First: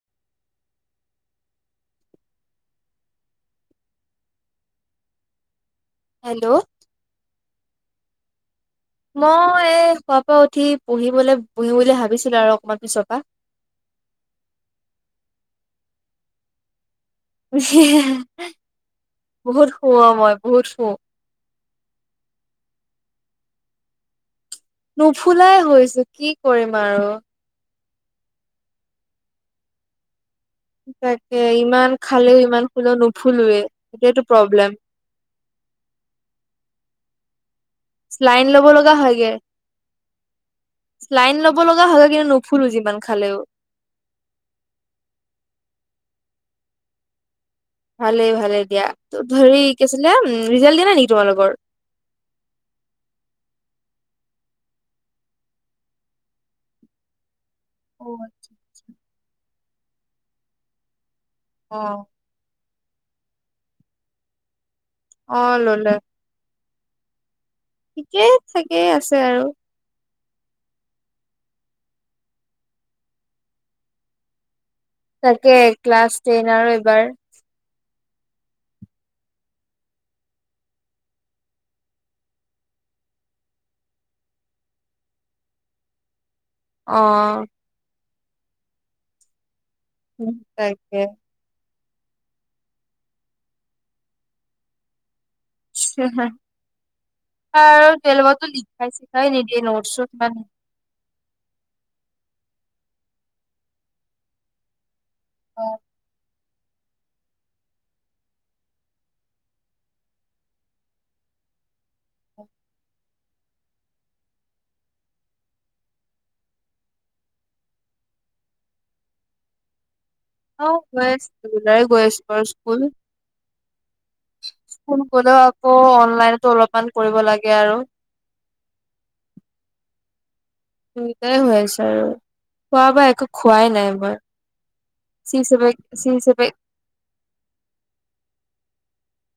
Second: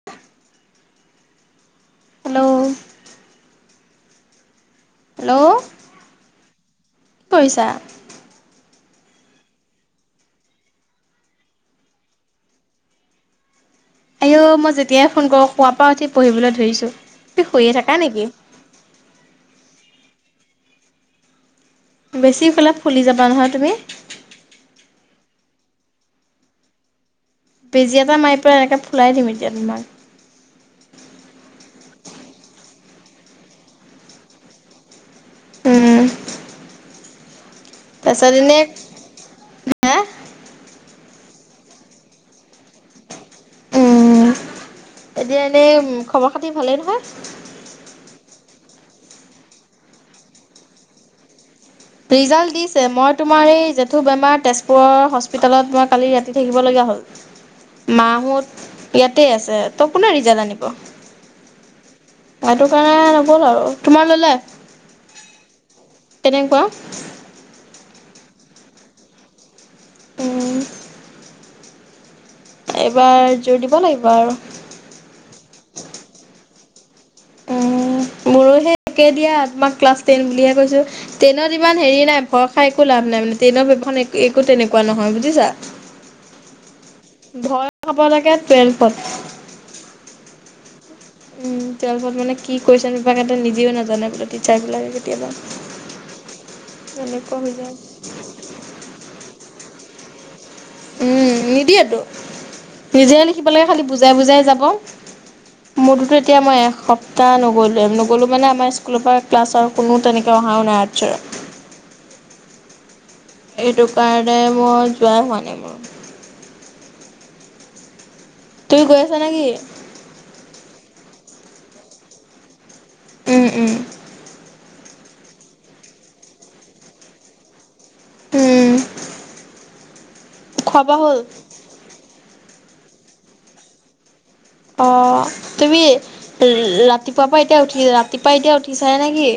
[inaudible] Hello! Hello! Hello! কি কৰিছা? মই এই সুৱাৰ পৰা উঠি, পঢ়িবলৈ বহিম বুলি ভাবিছিলো আৰু অকনমান পিছৰ পৰা। আইঅ', মই যেতিয়াই ফোন কৰোঁ, শোৱাৰ পৰা উঠি পঢ়িবলৈ ধৰিছোঁ। তুমি শুইয়ে থাকা নেকি? বহুত শু, মই বহুত শু। বেছি শুলে, ফুলি যাবা নহয় তুমি। নুফুলাই হৈছো, কি কৰিম আৰু। বেজি এটা মাৰি পেলাই, এনেকৈ ফুলাই দিম এতিয়া তোমাক। তাকে, ইমান খালেও, ইমান খুলেও, নুফুলোৱে, সেইটোয়েটো প্ৰব্লেম। উম। তাৰপিছত শ্লাইন এনে ল'ব লগা হয়গে। হা স্লাইন ল'ব লগা হয়গে কিন্তু নুফুলো যিমান খালেও। উম, এতিয়া এনেই খবৰ-খাতি ভালেই নহয়? ভালেই, ভালেই দিয়া। ত ধৰি কি আছিলে, ৰিজাল্ট দিয়া নেকি তোমালোকৰ? ৰিজাল্ট দিছে। মই তোমাৰ এই জেঠু বেমাৰ তেজপুৰৰ হস্পিটেলত মই কালি ৰাতি থাকিবলগীয়া হ'ল। মাহত ইয়াতে আছে, ত', কোনে ৰিজাল্ট আনিব? অ'। সেইটো কাৰণে নগ'ল আৰু তোমাৰ ল'লে? অ', ল'লে। তেনেকুৱা। ঠিকেই থাকেই আছে আৰু। উম। এইবাৰ যুৰ দিব লাগিব আৰু। তাকে ক্লাছ টেন আৰু এইবাৰ। অ মোৰো সে একে দিয়া আমাক ক্লাছ টেন বুলিহে কৈছো। ট্ৰেইনত ইমান হেৰি নাই ভয় খাই একো লাভ নাই মানে ট্ৰেইনৰ ব্যৱান একো তেনেকুৱা নহয় বুজিছা। অ। ভয় খাব লাগে টোৱেলফত। উম তাকে। উম টোৱেলভত মানে কি কৈচন পেপাৰ কাতে মানে নিজেও নাজানে বোলে টিচাৰ বিলাকে। ট্ৰেনত। আৰু টোৱালভত টো লিখাই শিক্ষাই নিদিয়ে নটচ চত। উম নিদিয়েতো নিজে লিখিব লাগে খালি বুজাই বুজাই যাব। মোৰ টোটো এতিয়া। এতিয়া মই এসপ্তাহ নগ'লো নগ'লো মানে আমাৰ স্কুলৰ পৰা ক্লাছৰ কোনো তেনেকৈ অহাও নাই আৰ্টচৰ। এইটো কাৰণে মই যোৱাই হোৱা নাই মোৰ। তুমি গৈ আছা নে কি? অ গৈ আছো গৈ আছো আৰু স্কুল। ওম ওম। ফোন কৰিলেও আকৌ অনলাইনতো অলপমান কৰিব লাগে আৰু। উম, খোৱা বোৱা হ'ল? দুইটাই হৈ আছে আৰু খোৱা বা একো খোৱাই নাই মই। অঁ চি হিচাপে তুমি চি হিচাপে ৰাতিপুৱাৰ পৰা এতিয়া উঠি ৰাতিপুৱা এতিয়া উঠিচাহ হেনে কি।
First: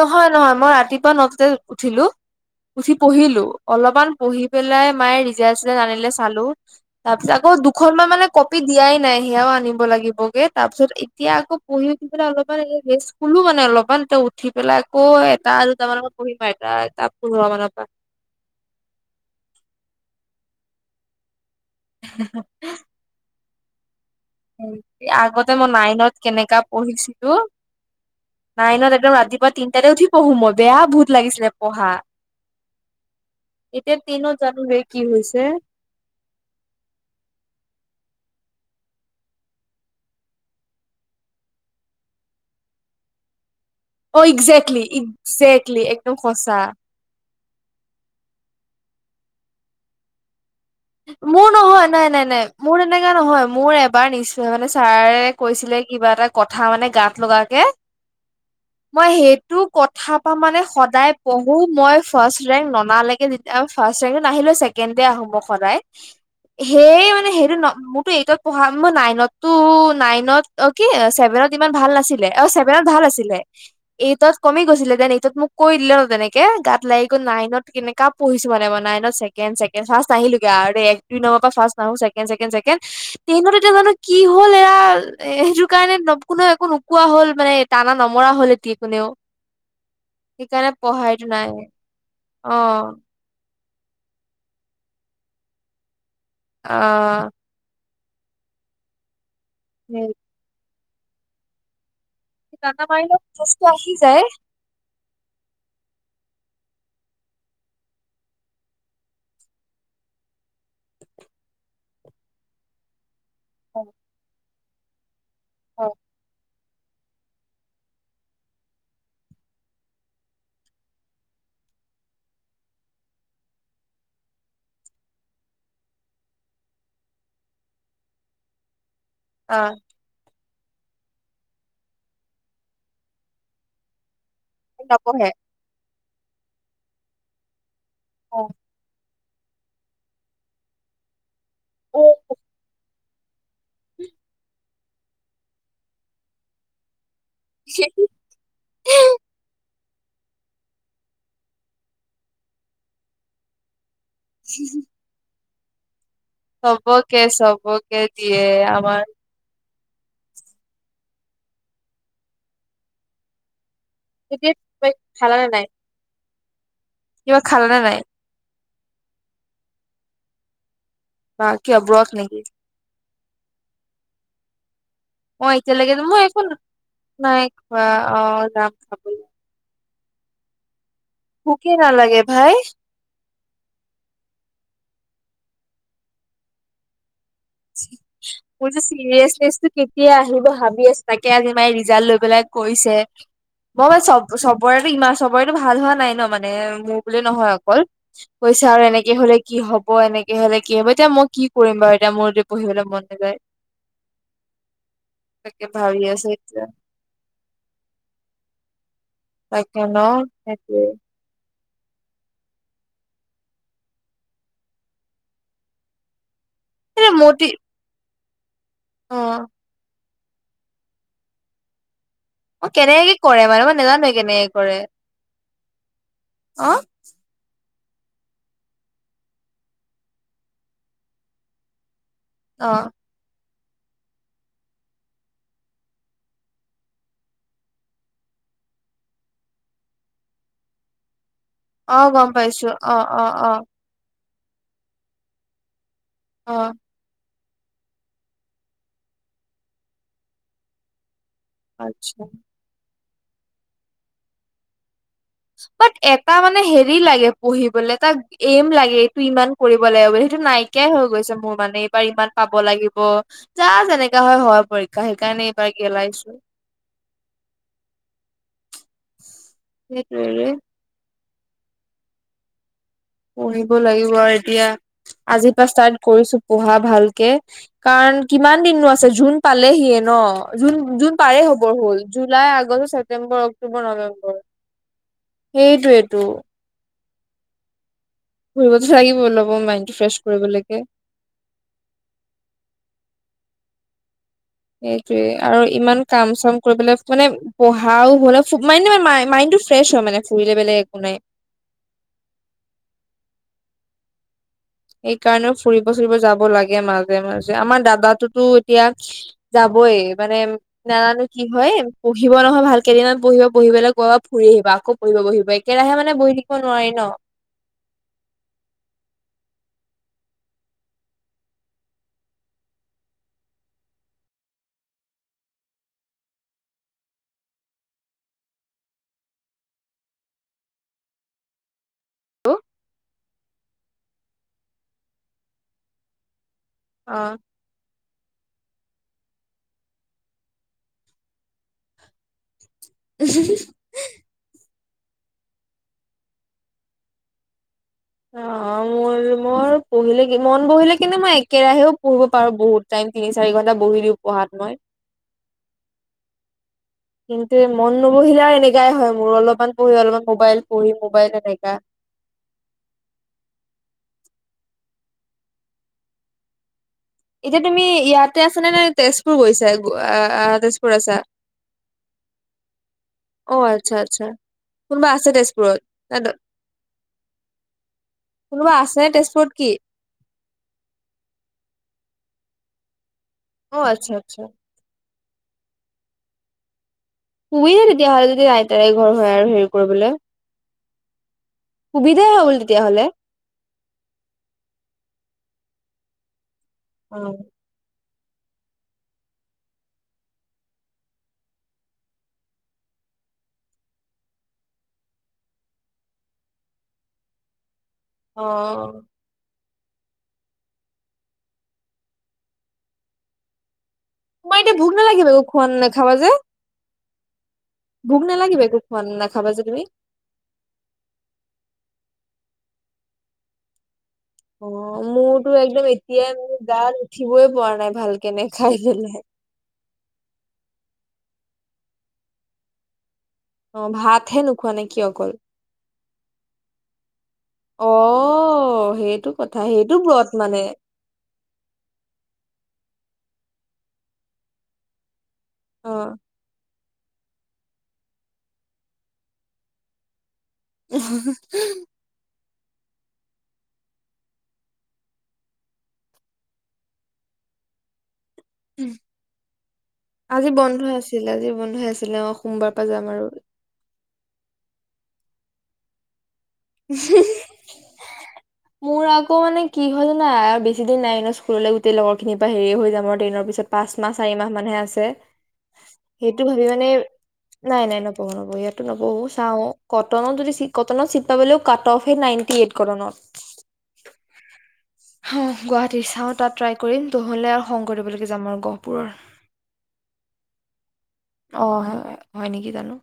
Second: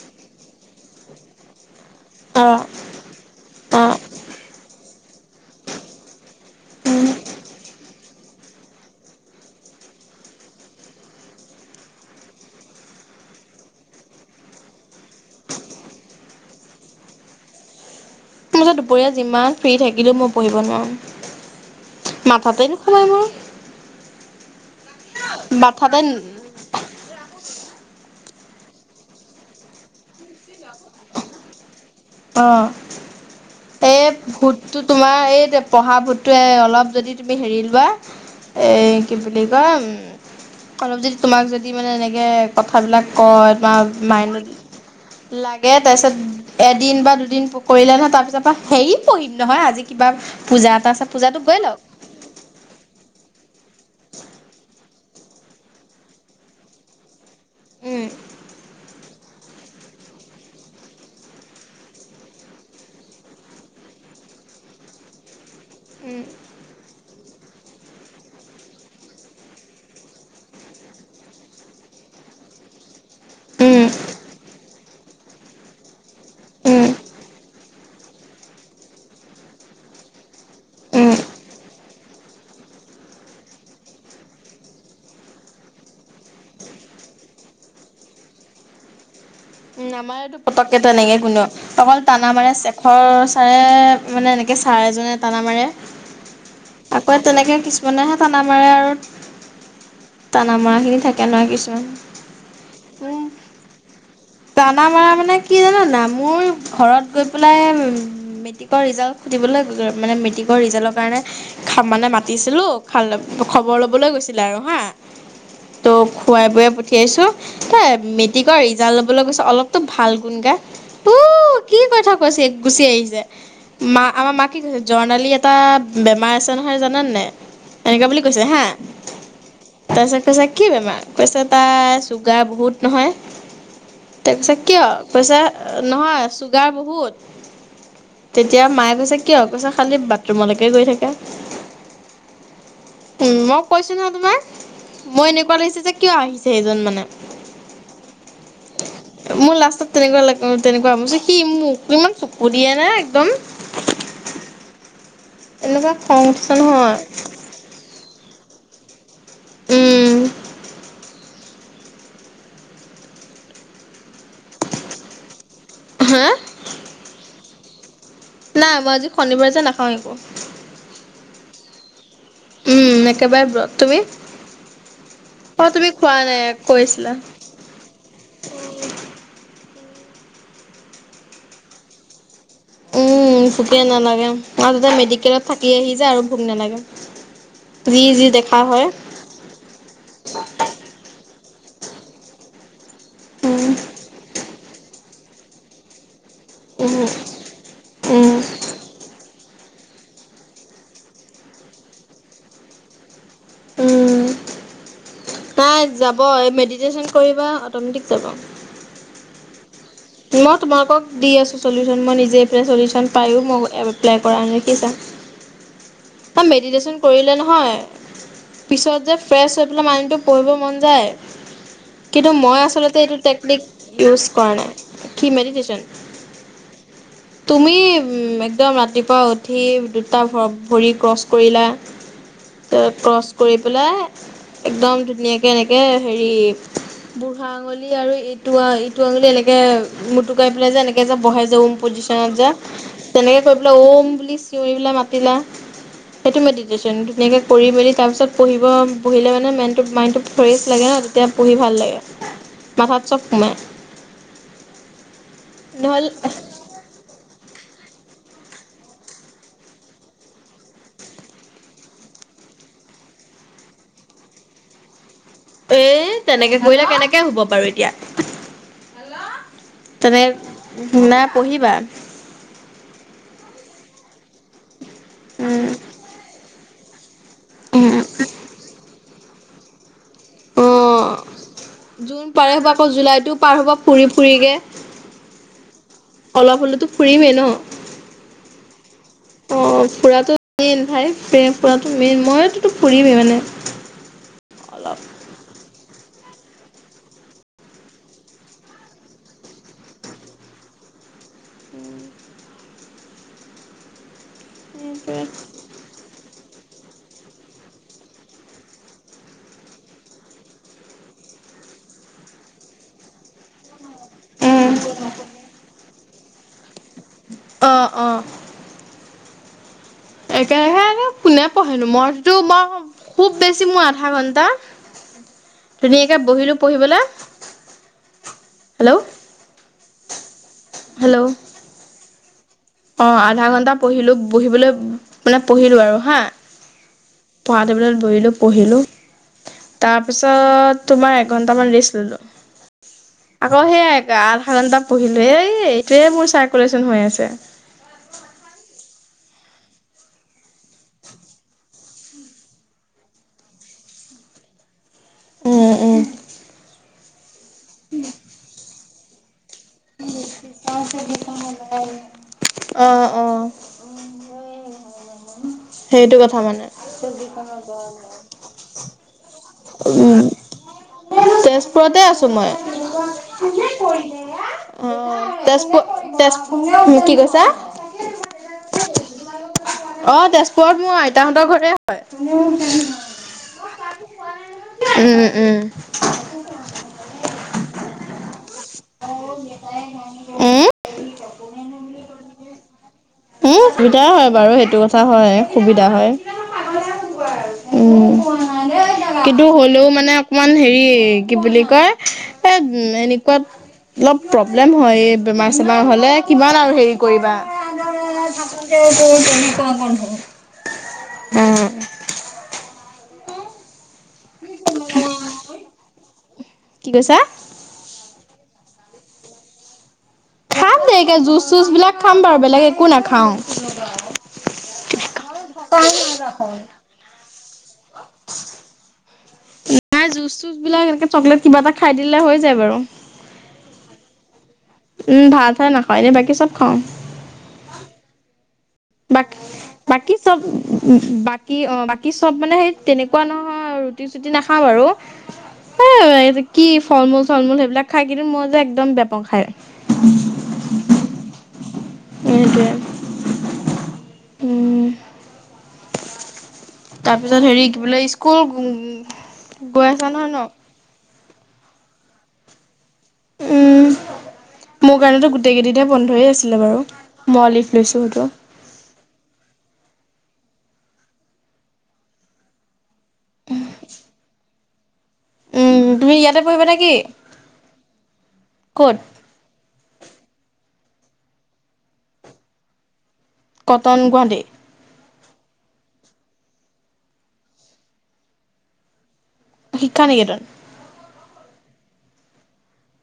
নহয় নহয় মই ৰাতিপুৱা ন তাতে উঠিলো। অঁ। উঠি পঢ়িলো অলপমান পঢ়ি পেলাই মায়ে ৰিজাল্ট চিজাল্ট আনিলে চালো। উম। তাৰপিছত আকৌ দুখন মান মানে। কপি দিয়াই নাই সেয়াও আনিব লাগিবগে তাৰ পিছত এতিয়া আকৌ পঢ়ি উঠি পনে অলপমান ৰেচ। খোলো মানে অলপমান এয়া উঠি পেলাই আকৌ এটা দুটা মানৰ পৰা পঢ়িম এটা পোন্ধৰ মানৰ পৰা। দুপৰীয়া যিমান ফ্ৰী থাকিলো পঢ়িব নোৱাৰো মাথাতে। সাই মোৰ। আগতে মই মাথাতে নাইনত কেনেকা পঢ়িছিলো। নাই ন একদম ৰাতিপুৱা তিনিটাতে উঠি পঢ়ো মই বেয়া ভুত পঢ়া। অ এতিয়া এই টেনত জানো বে ভূতটো কি তোমাৰ হৈছে এই। পঢ়া ভুটোৱে অলপ যদি তুমি হেৰি লোৱা এই কি বুলি কয়। অলপ যদি তোমাক যদি মানে এনেকে কথাবিলাক কয় তোমাক। অ মাইনত একজেক্টলি লাগে একজেক্টলি তাৰপিছত। একদম সঁচা এদিন বা দুদিন কৰিলে নহয় তাৰপিছৰ পৰা হেৰি পঢ়িম নহয় আজি কিবা পূজাত। মোৰ নহয় নাই নাই নাই। মোৰ তেনেকা নহয় মোৰ এবাৰ নিশ্চয় মানে ছাৰে কৈছিলে কিবা এটা কথা মানে গাত লগা। কে। উম মই সেইটো কথা পা মানে সদায় পঢ়ো মই ফাৰ্ষ্ট ৰেংক ননালেকে। ফাৰ্ষ ৰেক নাহিলে ছেকেণ্ড দে আহো মই সদায় সেইয়ে মানে সেইটো নোক। এইটত পঢা নাইনতটো নাইনত অ কি চছেভেনত ইমান ভাল নাছিলে অ চেভেনত ভাল আছিল। উম এইটত কমি গৈছিলে দেন এইটত মোক কৈ দিলে তেনেকে গাত উম লাগি গ'ল নাইনত কেনেকে। কাপ পঢ়িছো মানে মই নাইনত ছেকেণ্ড ছেকেণ্ড ফাৰ্ষ্ট আহিলোগে আৰু দে এক উম দুই নম্বৰ পৰা ফাৰ্ষ্ট ছেকেণ্ড ছেকেণ্ড ছেকেণ্ড ট্ৰেইনত এতিয়া জানো কি হ'ল এৰা এ সেইটো কাৰণে কোনো একো নোকোৱা হল মানে তাপা নমৰা হল ইহঁতি কোনেও নামাৰেতো সেইকাৰণে পতককে তেনেকে পঢ়াইতো কোনেও নাই অকল টানা অ মাৰা শেখৰ এ মানে এনেকে ছাৰ এজনে টানা মাৰে অ আকৌ তেনেকে কিছু মানেহে টানা মাৰে আৰু উম টানা মাৰা খিনি থাকে নহয় কিছুমান টানা মাৰিলে উম জ'চটো আহি যায়। টানা মাৰা মানে কি জান নাই মোৰ ঘৰত গৈ পেলাই মেট্ৰিকৰ ৰিজাল্ট সুধিবলৈ মানে মেট্ৰিকৰ ৰিজাল্টৰ কাৰণে খাব মানে মাতিছিলো খবৰ লবলৈ গৈছিলে আৰু হা অ ত' খুৱাই বুৱাই পঠ ঠিয়াইছো [unintelligible] মেট্ৰিকৰ ৰিজাল্ট লব লৈ গৈছে অলপতো ভাল গুণ গা ও কি কথা কৈছে গুচি আহিছে। মা আমাৰ মাক কি কৈছে জৰ্ণালী এটা বেমাৰ আছে নহয় জানেনে নাই এনেকা বুলি কৈছে হাঁ অ' তাৰপিছত কৈছে কি বেমাৰ কৈছে তাইৰ চুগাৰ বহুত নহয় তাৰপিছত কি আও নপঢ়ে কৈছে, নহয় চুগাৰ বহুত অ তেতিয়া মায়ে কৈছে, কিয় কৈছে খালি বাথৰুমলৈকে গৈ থাকে। [inaudible] উম মই কৈছো নহয় তোমাৰ মই এনেকুৱা লাগিছে যে কিয় আহিছে এইজন মানে [inaudible] মোৰ লাষ্টত তেনেকুৱা লাগিল তেনেকুৱা মই ভাবিছোঁ সি মোক ইমান চকু দিয়েনে একদম [inaudible] এনেকুৱা খং উঠিছে নহয়। [inaudible] কে দিয়ে আমাৰ উম এতিয়া [unintelligible] খালা নে নাই হাঁ কিবা খালা নে নাই? নাই মই আজি শনিবাৰ যে নাখাওঁ একো বা কিয় ব্ৰত নেকি উম একেবাৰে ব্ৰত তুমি মই অ' তুমি এতিয়ালৈকে খোৱা মই একো নাই কৈছিলা নাই খোৱা অ' যাম খাবলৈ ভোকে নালাগে ভাই উম ভোকে নালাগে আৰু যে মেডিকেলত থাকি আহি যে আৰু ভোক নালাগে যি যি দেখা মই যে হয় চিৰিয়েছনেচটো কেতিয়া আহিব ভাবি আছোঁ তাকে আজি মাই ৰিজাল্ট লৈ পেলাই কৈছে উম মই মানে চব চব চবৰেতো ইমান চবৰেতো ভাল হোৱা নাই ন মানে উম মোৰ বুলি নহয় অকল উম কৈছে আৰু এনেকে হ'লে কি হ'ব এনেকে হ'লে কি হ'ব এতিয়া মই কি কৰিম বাৰু এতিয়া মোৰ পঢ়িবলৈ মন নাযায়। তাকে তাই ভাবি যাব আছো এই এতিয়া মেডিটেশ্যন কৰিবা অটোমেটিক যাব, তাকে ন মই সেইটোৱে তোমালোকক- দি আছোঁ চলিউচন মই নিজে এইটো চলিউচন পায়ো মই এপ্লাই কৰা নাই দেখিছা। মেডিটেশ্যন এ কৰিলে মতি নহয়, পিছত যে অ' ফ্ৰেছ হৈ পেলাই মাইণ্ডটো- পঢ়িব মন যায়। কিন্তু মই অ' আচলতে কেনেকে এইটো কৰে টেকনিক মানে মই নাজানো ইউজ কেনেকে কৰা নাই, কি মেডিটেশ্যন? অহ'। তুমি একদম ৰাতিপুৱা উঠি দুটা ভৰি ক্ৰছ কৰিলা। অ'। ক্ৰছ কৰি পেলাই, একদম ধুনীয়াকে এনেকে হেৰি বুঢ়া আঙুলি আৰু ইটো- ইটো আঙুলি এনেকে মটুকাই পেলাই যে এনেকে যে বহে যে ওম অ গম পজিনত যে, পাইছো অ অ তেনেকে অ কৰি পেলাই ওম বুলি মাতিলে, সেইটো অ ধুনীয়াকৈ কৰি মেলি তাৰপিছত পঢ়িব পঢ়িলে মানে মাইনটো মাইণ্ডটো ফ্ৰেছ লাগে হাঁ- তেতিয়া পঢ়ি ভাল লাগে, আচ্ছা মাথাত চব সোমায়। বাট নহ'লে এটা মানে হেৰি লাগে- পঢ়িবলৈ তাক এম লাগে এইটো ইমান কৰিব লাগে বুলি সেইটো নাইকিয়াই হৈ গৈছে, মোৰ মানে এইবাৰ ইমান পাব লাগিব যা, যেনেকা হয়-হয় পৰীক্ষা সেইকাৰণে এইবাৰ গেলাইছো। মইনা কেনেকে শুব বাৰু এতিয়া, তেনে সেইটোৱেৰে নাই পঢ়িবা? পঢ়িব লাগিব আৰু এতিয়া, আজিৰ পৰা উম ষ্টাৰ্ট কৰিছো পঢ়া ভালকে। উম কাৰণ কিমান দিন আছে জুন পালেহিয়ে ন জুন- জুন অ পাৰে হবৰ হ'ল, জুন পাৰে জুলাই, হ'ব আকৌ আগষ্ট, জুলাইতো ছেপ্তেম্বৰ, পাৰ হ'ব অক্টোবৰ নবে ফুৰি- ফুৰিগে। সেইটোৱেতো। ফুৰিমেই ন। ফুৰিবতো লাগিবই। অ', ফুৰাটো মেইন ভাই, ফুৰাটো মেইন মইতো ফুৰিমেই মানে। অলপ সেইটোৱে আৰু ইমান কাম-চাম কৰিবলে মানে পঢ়াও হ'লে ম মাইণ্ডটো ফ্ৰেছ হয় মানে ফুৰিলে বেলেগ একো নাই। উম। সেইকাৰণেও ফুৰিব-চুৰিব যাব লাগে মাজে মাজে আমাৰ দাদাতোতো এতিয়া যাবই মানে নাজানো কি হয়, পঢ়িব নহয় ভাল কেইদিনমান পঢ়িব পঢ়িবলৈ গ ফুৰি উম আহিবা আকৌ পৰিব বহিব একেৰাহে মানে বহি থাকিব নোৱাৰি ন। অ', - অ'। একেৰাহে কোনে পঢ়েনো মইটো মই খুব বেছি মোৰ আধা ঘণ্টা, ধুনীয়াকে বহিলোঁ পঢ়িবলে হেল্ল'। হেল্ল'। অঁ', আধাঘণ্টা পঢ়িলোঁ বহিবলৈ, মানে পঢ়িলোঁ আৰু হা। অ'। পঢ়া টেবুলত বহিলো পঢ়িলোঁ তাৰপিছত তোমাৰ এঘন্টামান ৰেষ্ট ললো। আকৌ সেইয়াই আধাঘণ্টা পঢ়িলো হেই এইটোয়ে মোৰ চাৰকুলেচন হৈ আছে। [unintelligible] মোৰ-মোৰ পঢ়িলে কি মন বহিলে কিন্তু মই একেৰাহেও পঢ়িব পাৰো বহুত টাইম তিনি চাৰি ঘণ্টা বহি দিওঁ। পঢ়াত মই উম, উম। কিন্তু এই মন নবহিলে আৰু এনেকাই হয়, মোৰ অলপমান পঢ়ি অলপমান মোবাইল পঢ়ি মোবাইল এনেকা অ', অ', সেইটো কথা মানে। এতিয়া তুমি ইয়াতে আছানে নে তেজ পুৰ গৈছা উম, আ-আ তেজপুৰ আছা? অ কোনে আচ্ছা আচ্ছা কৰিলে এয়া কোনোবা আছে অ', তেজপুৰত? না তেজপুৰ দ- তেজ কি কৈছা? কোনোবা আছে তেজপুৰত কি? অ', তেজপুৰত মোৰ আইতাহঁতৰ ঘৰে হয়। অ', আচ্ছা, আচ্ছা। উম, উম। সুবিধাই তেতিয়াহ'লে যদি আইতাই ঘৰ হয়, আৰু হেৰি কৰিবলে। উম, সুবিধাই হয়, বোলো তেতিয়াহ'লে। উম, সুবিধাই হয়, বাৰু সেইটো কথা হয়, সুবিধা হয়। অ'। উম কিন্তু হ'লেও মানে অকণমান হেৰি কি বুলি কয় এ এনেকুৱাত অলপ প্ৰব্লেম হয়, এই বেমাৰ চেমাৰ হ'লে কিমান আৰু হেৰি কৰিবা, অ, [unintelligible] উম, তোমাৰ এতিয়া ভোক নালাগিব একো খোৱা নাখাবা যে? কি কৈছা? ভোক নালাগিব একো খোৱা নাখাবা যে, তুমি? খাম দেৰিকে জুচ চুচবিলাক খাম বাৰু বেলেগ একো নাখাওঁ। অ', মোৰতো একদম এতিয়াই মোৰ গা উঠিবই পৰা নাই ভালকে নেখাই পেলাই। নাই জুচ চুচবিলাক এনেকে চকলেট কিবা এটা খাই দিলে হৈ যায় বাৰু। অ ভাতহে নোখোৱা নে কি উম, অকল ভাতহে নাখাওঁ, এনে বাকী চব খাওঁ। অ'। সেইটো কথা সেইটো বাক-বাকী ব্ৰত মানে চব-বাক কি অ', বাকী চব মানে সেই তেনেকুৱা নহয় ৰুটি চুটি নাখাওঁ বাৰু। অ এ এইটো কি ফলমূল চলমূল সেইবিলাক খাই কিন্তু মই যে, একদম বেয়া পাওঁ খায়। হা হা [unintelligible] এইটোৱে তাৰপিছত হেৰি কি বোলে ইস্কুল গৈ আছা নহয় ন? আজি বন্ধ আছে। চিল আজি বন্ধই আছিলে অ', সোমবাৰৰ পৰা যাম আৰু। উম, মোৰ কাৰণেতো গোটেই কেইদিনেই বন্ধই আছিলে বাৰু মই লিভ লৈছোঁ সেইটো। মোৰ আকৌ মানে কি হয়, জানা আৰু বেছি দিন নাই ন' স্কুললৈ গোটেই লগৰখিনিৰ পৰা হেৰি হৈ যাম আৰু টেনৰ পিছত। পাঁচমাহ, চাৰিমাহ মানহে আছে। উম তুমি ইয়াতে সেইটো ভাবি পঢ়িবা নে মানে কি নাই, নাই নপঢ়ো, নপঢ়ো ইয়াতো ক'ত নপঢ়ো চাওঁ। কটনত যদি চিট কটনত চিট পাবলেও কাট অফ হে নাইনটি এইট কটনত। কটন গুৱাহাটী। অহ, গুৱাহাটী চাওঁ তাত ট্ৰাই কৰিম নহ'লে আৰু শংকৰদেৱ লৈকে যাম আৰু গহপুৰৰ। শিক্ষা নিকেতন। অ হয় হয় নেকি জানোঁ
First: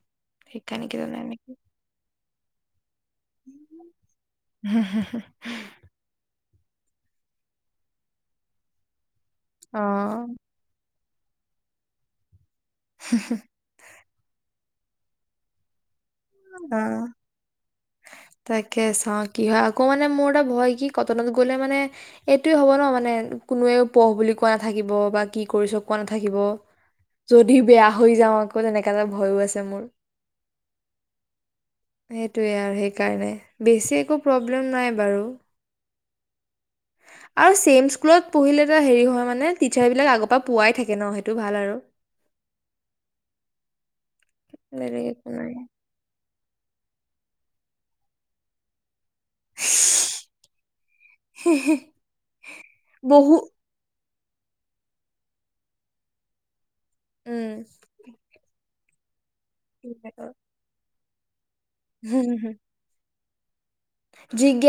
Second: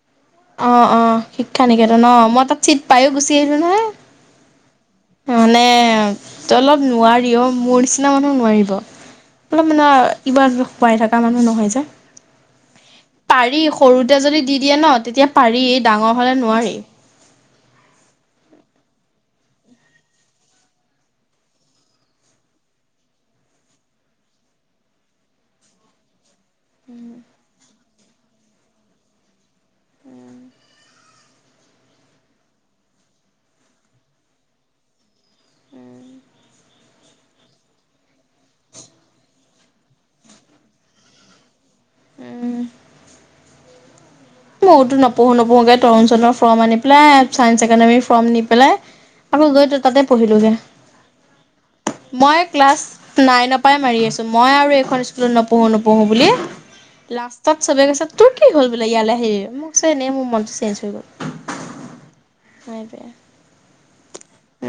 অ অ শিক্ষা নিকেতন, অ মই তাত চিট পায়ো গুচি আহিলোঁ নহয়। হা হা হা। মানে তহঁতৰ লগত নোৱাৰি অ মোৰ নিচিনা মানুহ নোৱাৰিব অলপ অ মানে ইবাৰ পাই থকা মানুহ নহয় যে, পাৰি সৰুতে যদি দি দিয়ে ন তেতিয়া পাৰি ডাঙৰ হ'লে নোৱাৰি। অ তাকে চাওঁ কি হয় আকৌ মানে মোৰ এটা ভয় কি কটনত গ'লে মানে এইটোয়ে হ'ব ন মানে কোনোৱেও পঢ় বুলি কোৱা নাথাকিব বা কি কৰিছ কোৱা নাথাকিব যদি বেয়া হৈ যাওঁ আকৌ তেনেকা এটা ভয়ো আছে মোৰ সেইটোৱে আৰু সেইকাৰণে বেছি একো প্ৰব্লেম নাই বাৰু। আৰু চেম স্কুলত পঢ়িলে এটা হেৰি হয় মানে টিচাৰবিলাক আগৰ পৰা পোৱাই থাকে ন সেইটো ভাল আৰু। উম। মইয়োতঝ বেলেগ একো নপঢ়ো- নাই নপঢ়োকে তৰুণ চণৰ ফৰ্ম আনি পেলাই চাইন্স একাডেমীৰ ফৰ্ম নি পেলাই আকৌ গৈতো তাতে পঢ়িলোগে। মই ক্লাছ বহু নাইন ৰ পৰাই মাৰি আছোঁ। মই আৰু এইখন স্কুলত নপঢ়ো- নপঢ়ো বুলি লাষ্টত উম চবে কৈছে তোৰ কি হ'ল বোলে ইয়ালে আহিলি মই কৈছোঁ এনেই মোৰ মনটো চেঞ্জ হৈ গ'ল। হুম, হুম। [unintelligible]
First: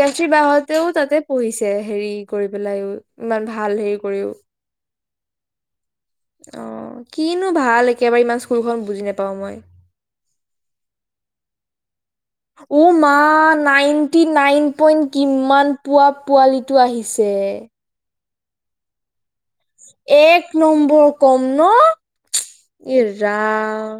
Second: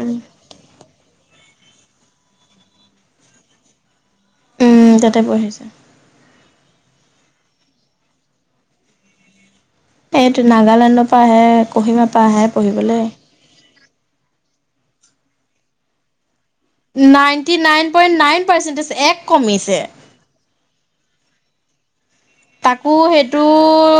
উম বা হতেও তাতে পঢ়িছে হেৰি কৰি পেলাইও ইমান ভাল হেৰি কৰিও। উম, তাতে পঢ়িছে। অ কিনো ভাল একেবাৰে ইমান স্কুলখন বুজি নাপাওঁ মই। এইটো নাগালেণ্ডৰ পৰা আহে, কহিমাৰ পৰা আহে পঢ়িবলৈ। অ নাইন তি নাইন পইণ্ট কিমান পোৱা পোৱালি ninety nine point nine percentage এক কমিছে এক নম্বৰ কম ন! তাকো এ, ৰাম সেইটো